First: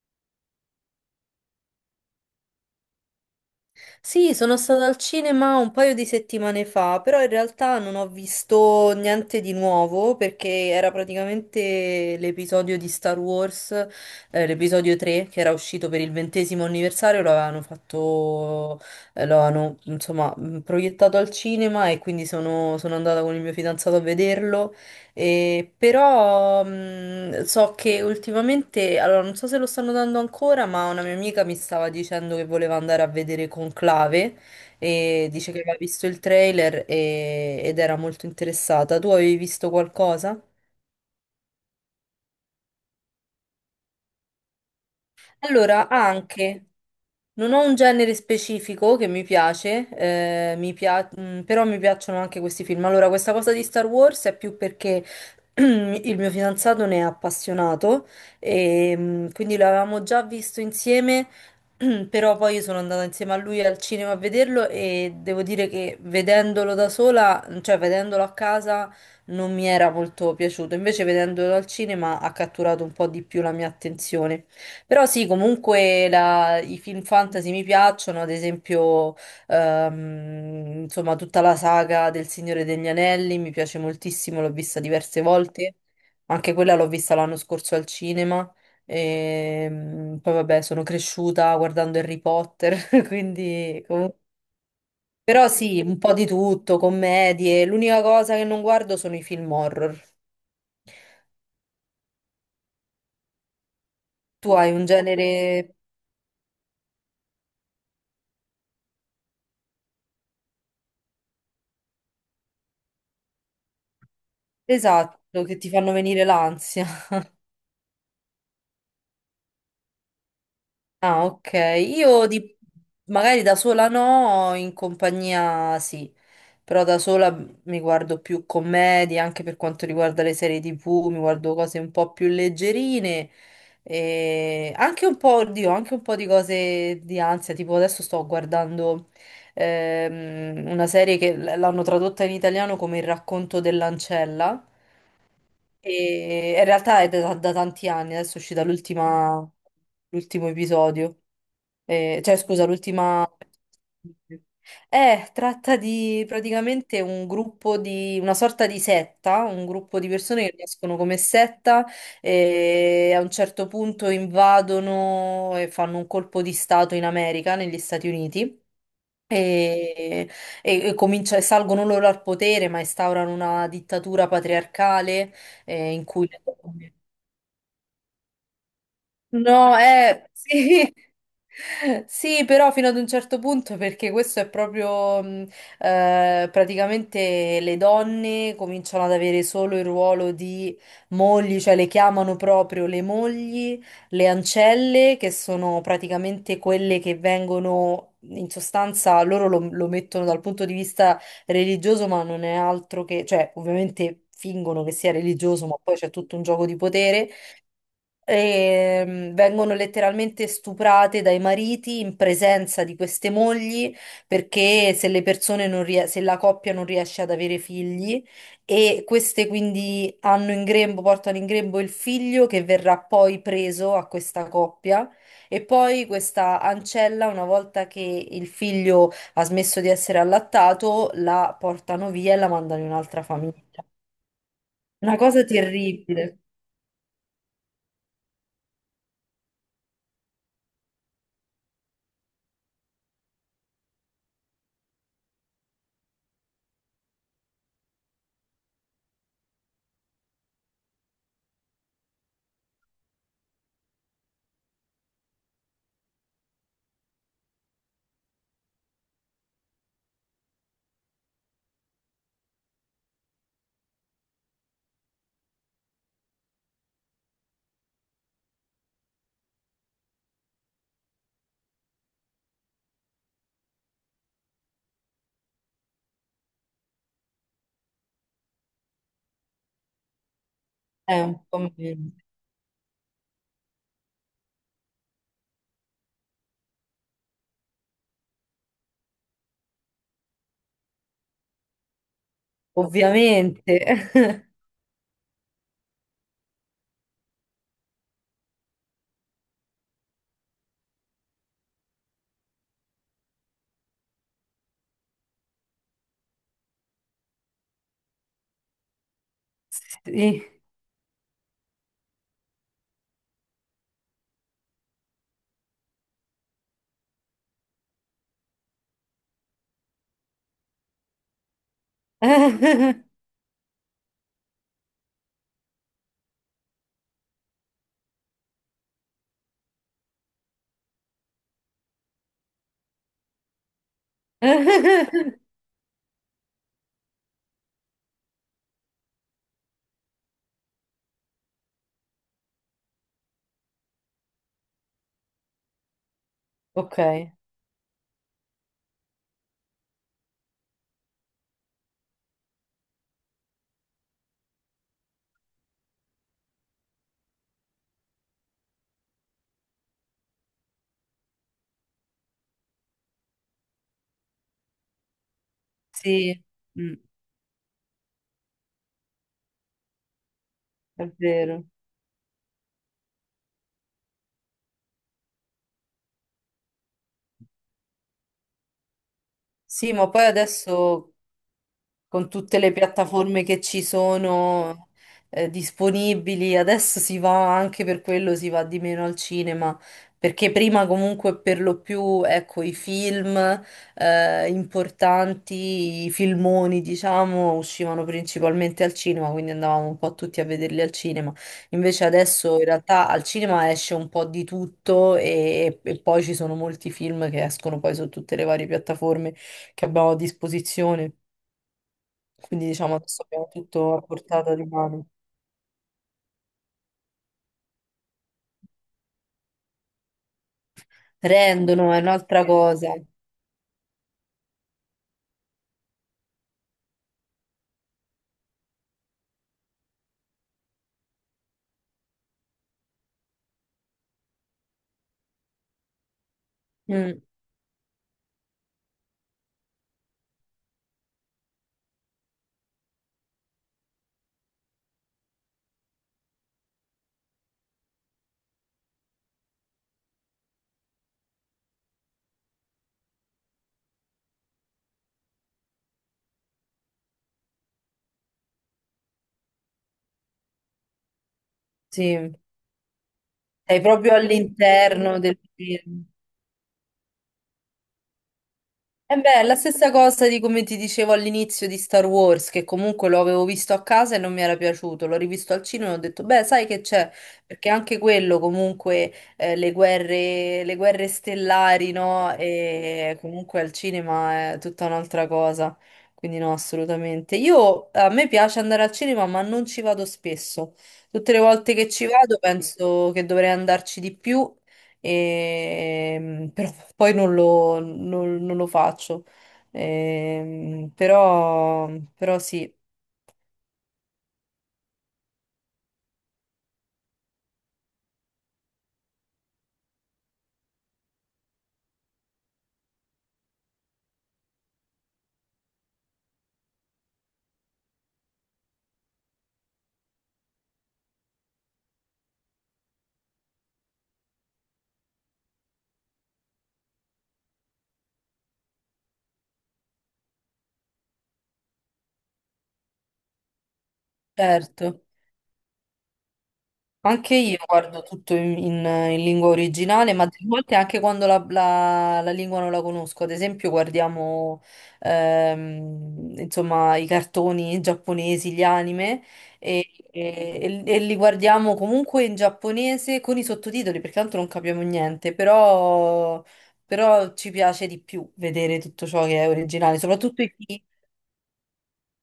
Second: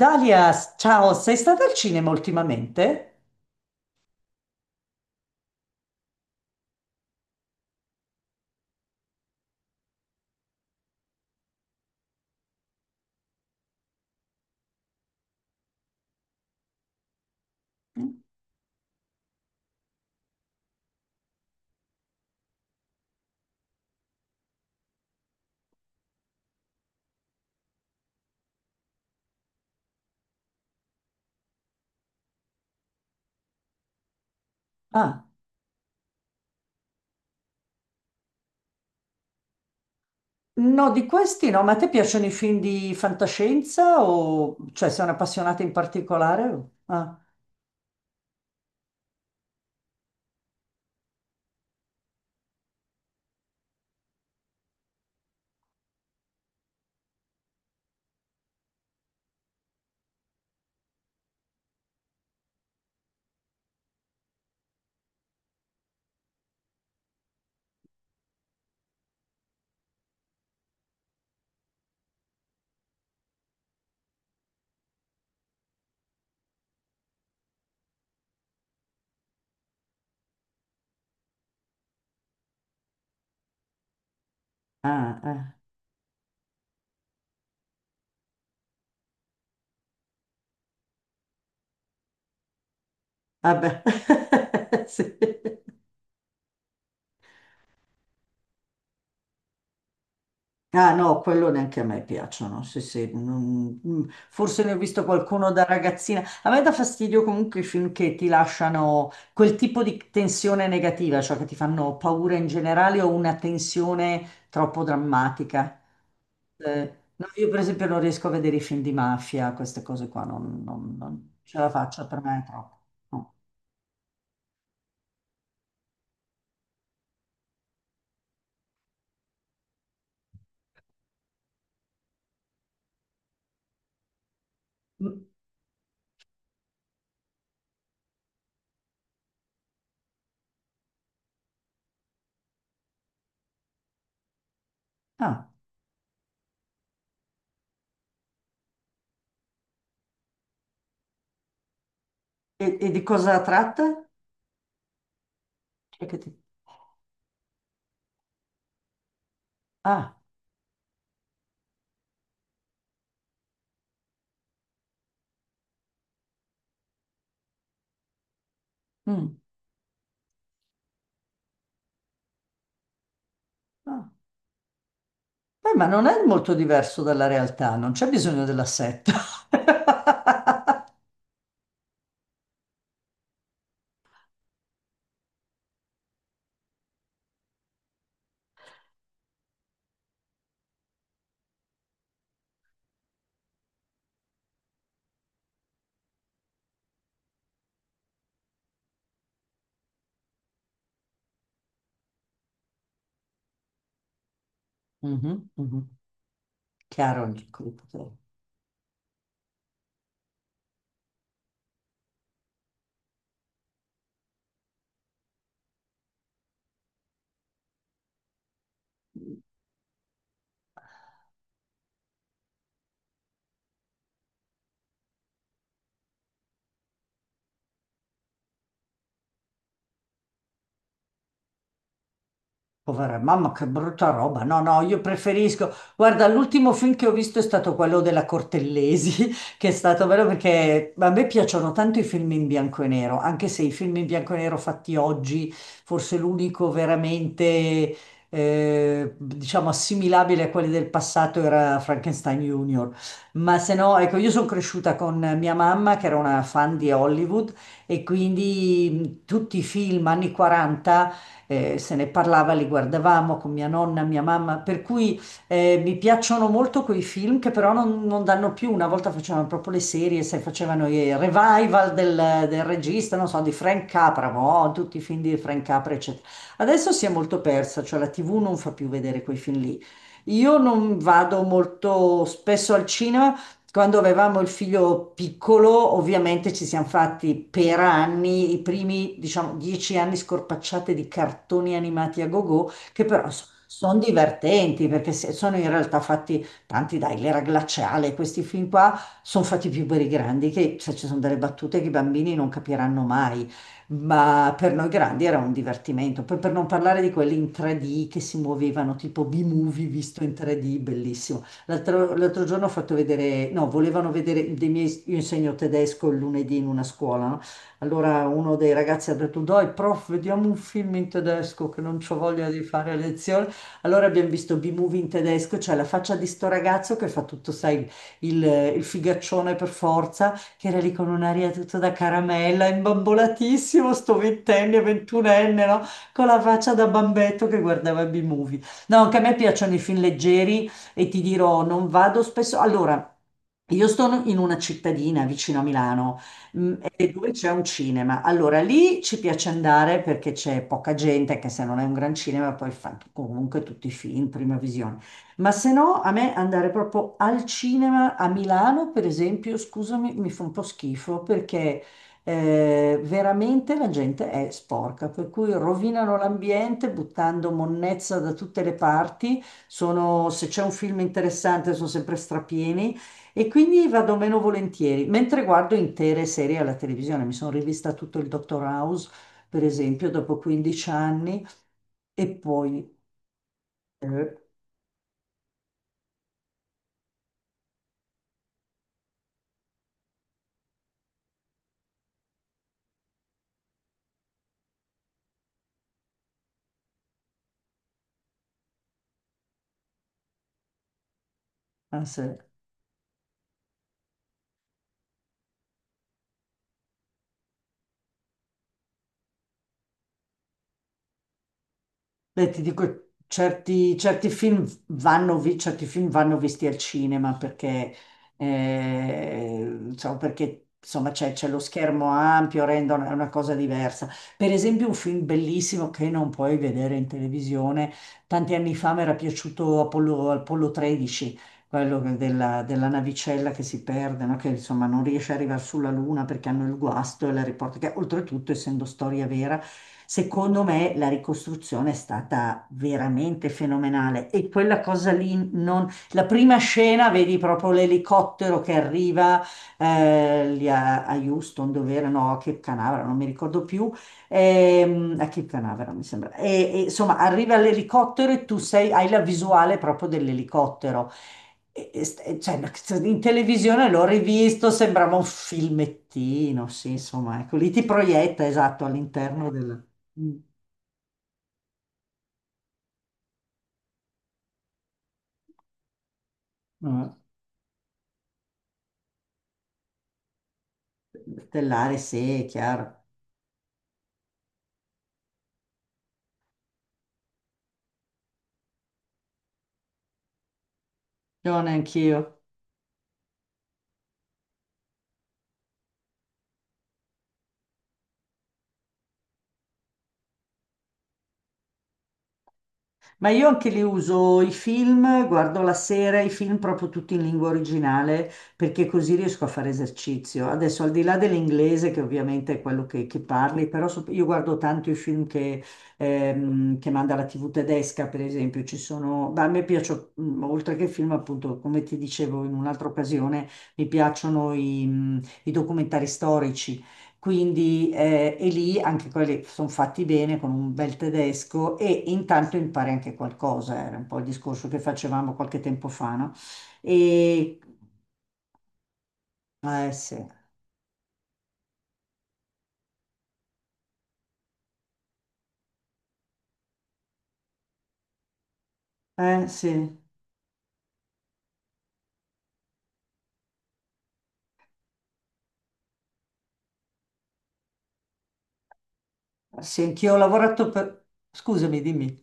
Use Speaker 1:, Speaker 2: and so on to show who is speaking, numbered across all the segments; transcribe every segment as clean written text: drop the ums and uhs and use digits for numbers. Speaker 1: Dalia, ciao, sei stata al cinema ultimamente?
Speaker 2: Sì, sono stata al cinema un paio di settimane fa, però in realtà non ho visto niente di nuovo perché era praticamente l'episodio di Star Wars, l'episodio 3 che era uscito per il ventesimo anniversario, lo avevano fatto, lo avevano insomma proiettato al cinema e quindi sono andata con il mio fidanzato a vederlo però so che ultimamente, allora non so se lo stanno dando ancora, ma una mia amica mi stava dicendo che voleva andare a vedere Conclave
Speaker 1: Ah,
Speaker 2: e dice che aveva visto il trailer ed era molto interessata. Tu avevi visto qualcosa?
Speaker 1: no, di questi no, ma a te piacciono i film di fantascienza o cioè sei un'appassionata in
Speaker 2: Allora, anche,
Speaker 1: particolare? Ah,
Speaker 2: non ho un genere specifico che mi piace, però mi piacciono anche questi film. Allora, questa cosa di Star Wars è più perché il mio fidanzato ne è appassionato e quindi l'avevamo già visto insieme, però poi io sono andata insieme a lui al cinema a vederlo e devo dire che vedendolo da sola, cioè vedendolo a casa, non mi era molto piaciuto. Invece vedendolo al cinema ha catturato un po' di più la mia attenzione. Però sì, comunque i film fantasy mi piacciono, ad esempio, insomma, tutta la saga del Signore degli Anelli mi piace moltissimo, l'ho vista
Speaker 1: ah,
Speaker 2: diverse
Speaker 1: ah,
Speaker 2: volte, anche quella l'ho vista l'anno scorso al cinema, e poi vabbè, sono cresciuta guardando Harry Potter,
Speaker 1: vabbè,
Speaker 2: quindi comunque... Però
Speaker 1: sì.
Speaker 2: sì, un po' di tutto, commedie, l'unica cosa che non guardo sono i film horror.
Speaker 1: Ah no, quello neanche a me piacciono, sì, sì,
Speaker 2: Tu
Speaker 1: forse
Speaker 2: hai
Speaker 1: ne ho
Speaker 2: un
Speaker 1: visto
Speaker 2: genere
Speaker 1: qualcuno da ragazzina. A me dà fastidio comunque i film che ti lasciano quel tipo di tensione negativa, cioè che ti fanno paura in generale o una tensione troppo
Speaker 2: esatto che ti
Speaker 1: drammatica.
Speaker 2: fanno venire l'ansia.
Speaker 1: No, io per esempio non riesco a vedere i film di mafia, queste cose qua,
Speaker 2: Ah,
Speaker 1: non
Speaker 2: ok.
Speaker 1: ce la faccio, per
Speaker 2: Io
Speaker 1: me è
Speaker 2: di-
Speaker 1: troppo. No.
Speaker 2: Magari da sola no, in compagnia sì, però da sola mi guardo più commedie, anche per quanto riguarda le serie TV, mi guardo cose un po' più leggerine e anche un
Speaker 1: Mm.
Speaker 2: po', oddio, anche un po' di cose di ansia, tipo adesso sto guardando una serie che l'hanno tradotta in italiano come Il racconto dell'ancella.
Speaker 1: Ah,
Speaker 2: E in realtà è da tanti anni, adesso è uscita l'ultima, l'ultimo episodio, eh, cioè scusa,
Speaker 1: e di
Speaker 2: l'ultima...
Speaker 1: cosa tratta?
Speaker 2: Tratta
Speaker 1: Cioè che
Speaker 2: di
Speaker 1: ti-
Speaker 2: praticamente una sorta di setta, un gruppo di
Speaker 1: Ah,
Speaker 2: persone che nascono come setta e a un certo punto invadono e fanno un colpo di stato in America, negli Stati Uniti
Speaker 1: mm,
Speaker 2: e, salgono loro al potere, ma instaurano una
Speaker 1: ah.
Speaker 2: dittatura patriarcale
Speaker 1: Beh, ma
Speaker 2: in
Speaker 1: non è
Speaker 2: cui...
Speaker 1: molto diverso dalla realtà, non c'è bisogno della setta.
Speaker 2: No, sì. Sì, però fino ad un certo punto, perché questo è proprio praticamente le donne cominciano ad avere solo il ruolo di mogli, cioè le chiamano proprio le mogli, le ancelle, che sono praticamente quelle che vengono. In sostanza loro lo mettono dal punto di vista religioso, ma non è altro che, cioè, ovviamente fingono che sia
Speaker 1: Mhm,
Speaker 2: religioso, ma
Speaker 1: mhm.
Speaker 2: poi c'è tutto un gioco di
Speaker 1: Chiaro
Speaker 2: potere
Speaker 1: il gruppo, certo.
Speaker 2: e, vengono letteralmente stuprate dai mariti in presenza di queste mogli perché se la coppia non riesce ad avere figli e queste quindi hanno in grembo, portano in grembo il figlio che verrà poi preso a questa coppia e poi questa ancella, una volta che il figlio ha smesso di essere allattato, la portano via e la mandano in
Speaker 1: Povera
Speaker 2: un'altra
Speaker 1: mamma,
Speaker 2: famiglia.
Speaker 1: che brutta roba. No, no, io
Speaker 2: Una cosa
Speaker 1: preferisco. Guarda,
Speaker 2: terribile.
Speaker 1: l'ultimo film che ho visto è stato quello della Cortellesi, che è stato bello perché a me piacciono tanto i film in bianco e nero, anche se i film in bianco e nero fatti oggi, forse l'unico veramente, diciamo, assimilabile a quelli del passato era Frankenstein Junior. Ma se no, ecco, io sono cresciuta con mia mamma, che era una fan di Hollywood, e quindi tutti i film anni 40, se ne parlava, li guardavamo con mia nonna, mia mamma, per cui mi piacciono molto quei film che però non danno più. Una volta facevano proprio le serie, se facevano i revival del, del regista, non so, di Frank Capra, boh, tutti i film di Frank Capra, eccetera. Adesso si è molto persa, cioè la TV non fa più vedere quei film lì. Io non
Speaker 2: È
Speaker 1: vado
Speaker 2: un po' meno.
Speaker 1: molto spesso al cinema. Quando avevamo il figlio piccolo, ovviamente ci siamo fatti per anni, i primi, diciamo, dieci anni, scorpacciate di cartoni animati a gogo, che però
Speaker 2: Ovviamente.
Speaker 1: sono divertenti perché se- sono in realtà fatti tanti, dai, l'era glaciale, questi film qua sono fatti più per i grandi, che se ci sono delle battute che i bambini non capiranno mai, ma per noi grandi era un divertimento. Poi per non parlare di quelli in 3D che si muovevano, tipo B-movie visto in
Speaker 2: Sì.
Speaker 1: 3D, bellissimo. L'altro, l'altro giorno ho fatto vedere, no, volevano vedere dei miei, io insegno tedesco il lunedì in una scuola, no? Allora uno dei ragazzi ha detto, dai, prof, vediamo un film in tedesco che non c'ho voglia di fare lezione. Allora abbiamo visto B-movie in tedesco, cioè la faccia di sto ragazzo che fa tutto, sai, il, il figaccione per forza, che era lì con un'aria tutta da caramella, imbambolatissimo, sto ventenne, ventunenne, no? Con la faccia da bambetto che guardava B-movie. No, anche a me piacciono i film leggeri e ti dirò, non vado spesso. Allora, io sto in una cittadina vicino a Milano,
Speaker 2: Ok,
Speaker 1: e dove c'è un cinema. Allora, lì ci piace andare perché c'è poca gente, che se non è un gran cinema poi fa comunque tutti i film, prima visione. Ma se no, a me andare proprio al cinema a Milano, per esempio, scusami, mi fa un po' schifo perché veramente la gente è sporca, per cui rovinano
Speaker 2: sì,
Speaker 1: l'ambiente
Speaker 2: mm,
Speaker 1: buttando monnezza da tutte le parti. Sono- se c'è un film
Speaker 2: è vero.
Speaker 1: interessante sono sempre strapieni e quindi vado meno volentieri, mentre guardo intere serie alla televisione. Mi sono rivista tutto il Dottor House, per
Speaker 2: Sì, ma
Speaker 1: esempio,
Speaker 2: poi
Speaker 1: dopo 15
Speaker 2: adesso
Speaker 1: anni e
Speaker 2: con tutte le
Speaker 1: poi...
Speaker 2: piattaforme che ci
Speaker 1: eh,
Speaker 2: sono disponibili. Adesso si va anche per quello, si va di meno al cinema, perché prima comunque per lo più, ecco, i film importanti, i filmoni, diciamo, uscivano principalmente al cinema, quindi andavamo un po' tutti a vederli al cinema.
Speaker 1: ah,
Speaker 2: Invece
Speaker 1: sì.
Speaker 2: adesso in realtà al cinema esce un po' di tutto e poi ci sono molti film che escono poi su tutte le varie piattaforme che abbiamo a disposizione.
Speaker 1: Beh, ti
Speaker 2: Quindi diciamo
Speaker 1: dico,
Speaker 2: adesso abbiamo tutto
Speaker 1: certi,
Speaker 2: a
Speaker 1: certi
Speaker 2: portata di
Speaker 1: film
Speaker 2: mano.
Speaker 1: vanno, vi- certi film vanno visti al cinema perché, diciamo, perché, insomma, c'è lo
Speaker 2: Rendono, è
Speaker 1: schermo
Speaker 2: un'altra
Speaker 1: ampio,
Speaker 2: cosa.
Speaker 1: rendono, è una cosa diversa. Per esempio, un film bellissimo che non puoi vedere in televisione, tanti anni fa mi era piaciuto Apollo, Apollo 13, quello che- della, della navicella che si perde, no? Che insomma non riesce ad arrivare sulla Luna perché hanno il
Speaker 2: Mm,
Speaker 1: guasto e la riporta, che oltretutto, essendo storia vera, secondo me la ricostruzione è stata veramente fenomenale. E quella cosa lì, non... la prima scena, vedi proprio l'elicottero che arriva lì a, a Houston, dove era, no, a Cape Canaveral, non mi ricordo più, a Cape Canaveral mi sembra. E, insomma, arriva l'elicottero e tu sei- hai la visuale proprio dell'elicottero. E
Speaker 2: sì,
Speaker 1: st- cioè, in
Speaker 2: sei
Speaker 1: televisione l'ho
Speaker 2: proprio
Speaker 1: rivisto, sembrava
Speaker 2: all'interno
Speaker 1: un
Speaker 2: del film.
Speaker 1: filmettino, sì, insomma, ecco, lì ti proietta, esatto,
Speaker 2: E beh, è
Speaker 1: all'interno
Speaker 2: la
Speaker 1: del...
Speaker 2: stessa cosa
Speaker 1: Mm.
Speaker 2: di come ti dicevo all'inizio di Star Wars, che comunque lo avevo visto a casa e non mi era piaciuto, l'ho rivisto al cinema e ho detto, beh, sai che
Speaker 1: Eh.
Speaker 2: c'è? Perché anche quello comunque, le guerre stellari,
Speaker 1: Stellare,
Speaker 2: no?
Speaker 1: sì, è chiaro.
Speaker 2: E comunque al cinema è tutta un'altra cosa, quindi no, assolutamente. A me piace andare al cinema, ma non ci vado spesso. Tutte le
Speaker 1: Io
Speaker 2: volte che ci
Speaker 1: neanch'io.
Speaker 2: vado penso che dovrei andarci di più. Però poi non lo faccio. Ehm, però, però sì,
Speaker 1: Ma io anche li uso i film, guardo la sera i film proprio tutti in lingua originale perché così riesco a fare esercizio. Adesso al di là dell'inglese che ovviamente è quello che parli, però so- io guardo tanto i film che manda la TV tedesca, per esempio, ci sono, ma a me piacciono, oltre che i film appunto, come ti dicevo in un'altra occasione, mi piacciono i documentari storici. Quindi e lì anche quelli sono fatti bene con un bel tedesco e intanto impari anche qualcosa, era un po' il discorso che
Speaker 2: certo.
Speaker 1: facevamo qualche tempo fa, no?
Speaker 2: Anche io
Speaker 1: E
Speaker 2: guardo tutto in lingua
Speaker 1: eh
Speaker 2: originale,
Speaker 1: sì,
Speaker 2: ma delle volte anche quando la lingua non la conosco. Ad esempio, guardiamo insomma, i cartoni giapponesi, gli anime,
Speaker 1: eh sì,
Speaker 2: e, e li guardiamo comunque in giapponese con i sottotitoli, perché tanto non capiamo niente, però ci piace di più vedere tutto ciò che è
Speaker 1: sì,
Speaker 2: originale,
Speaker 1: anch'io ho
Speaker 2: soprattutto i...
Speaker 1: lavorato per... Scusami, dimmi.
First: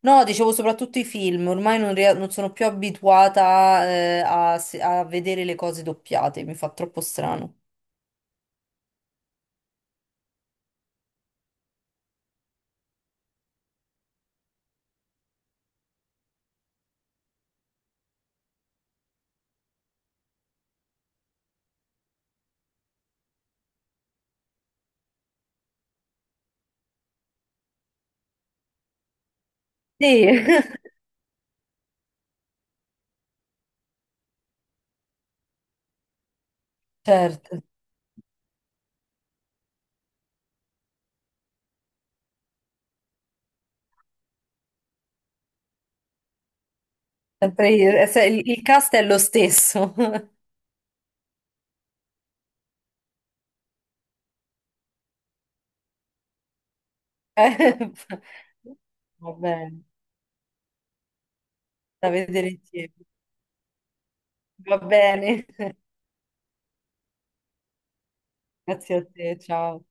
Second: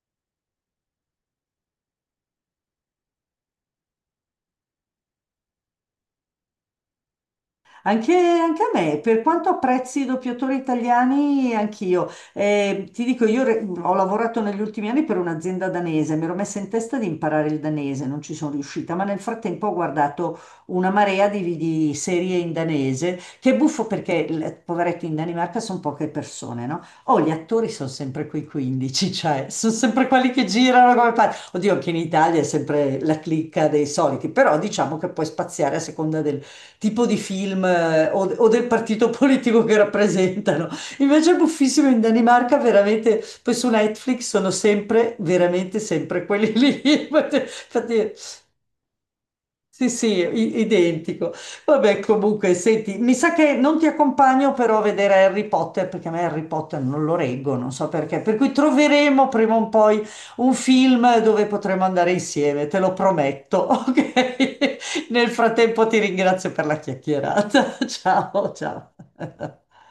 Speaker 2: No, dicevo soprattutto i film, ormai non sono più abituata, a, se- a vedere le cose doppiate, mi fa troppo strano.
Speaker 1: Anche, anche a me, per quanto apprezzi i doppiatori italiani, anch'io. Ti dico, io re- ho lavorato negli ultimi anni per un'azienda danese, mi ero messa in testa di imparare il danese, non ci sono riuscita, ma nel frattempo ho guardato una marea di serie in danese, che è buffo perché, l- poveretto, in Danimarca sono poche persone, no? Oh, gli attori sono sempre quei 15, cioè, sono sempre
Speaker 2: Sì,
Speaker 1: quelli che girano come pazzi. Oddio, anche in Italia è sempre la clicca dei soliti, però diciamo che puoi spaziare a seconda delle tipo di
Speaker 2: certo,
Speaker 1: film, o del partito politico che rappresentano. Invece è buffissimo in Danimarca, veramente, poi su Netflix sono sempre, veramente sempre quelli lì.
Speaker 2: sempre io-
Speaker 1: Infatti
Speaker 2: se- il cast è lo
Speaker 1: sì,
Speaker 2: stesso.
Speaker 1: sì, i- identico. Vabbè, comunque, senti, mi sa che non ti accompagno però a vedere Harry Potter, perché a me Harry Potter non lo reggo, non so
Speaker 2: Eh,
Speaker 1: perché. Per cui troveremo
Speaker 2: va
Speaker 1: prima o
Speaker 2: bene,
Speaker 1: poi un film dove potremo
Speaker 2: da
Speaker 1: andare
Speaker 2: vedere
Speaker 1: insieme, te
Speaker 2: insieme.
Speaker 1: lo prometto,
Speaker 2: Va
Speaker 1: ok? Nel
Speaker 2: bene,
Speaker 1: frattempo ti ringrazio per la chiacchierata. Ciao, ciao.
Speaker 2: grazie a te, ciao.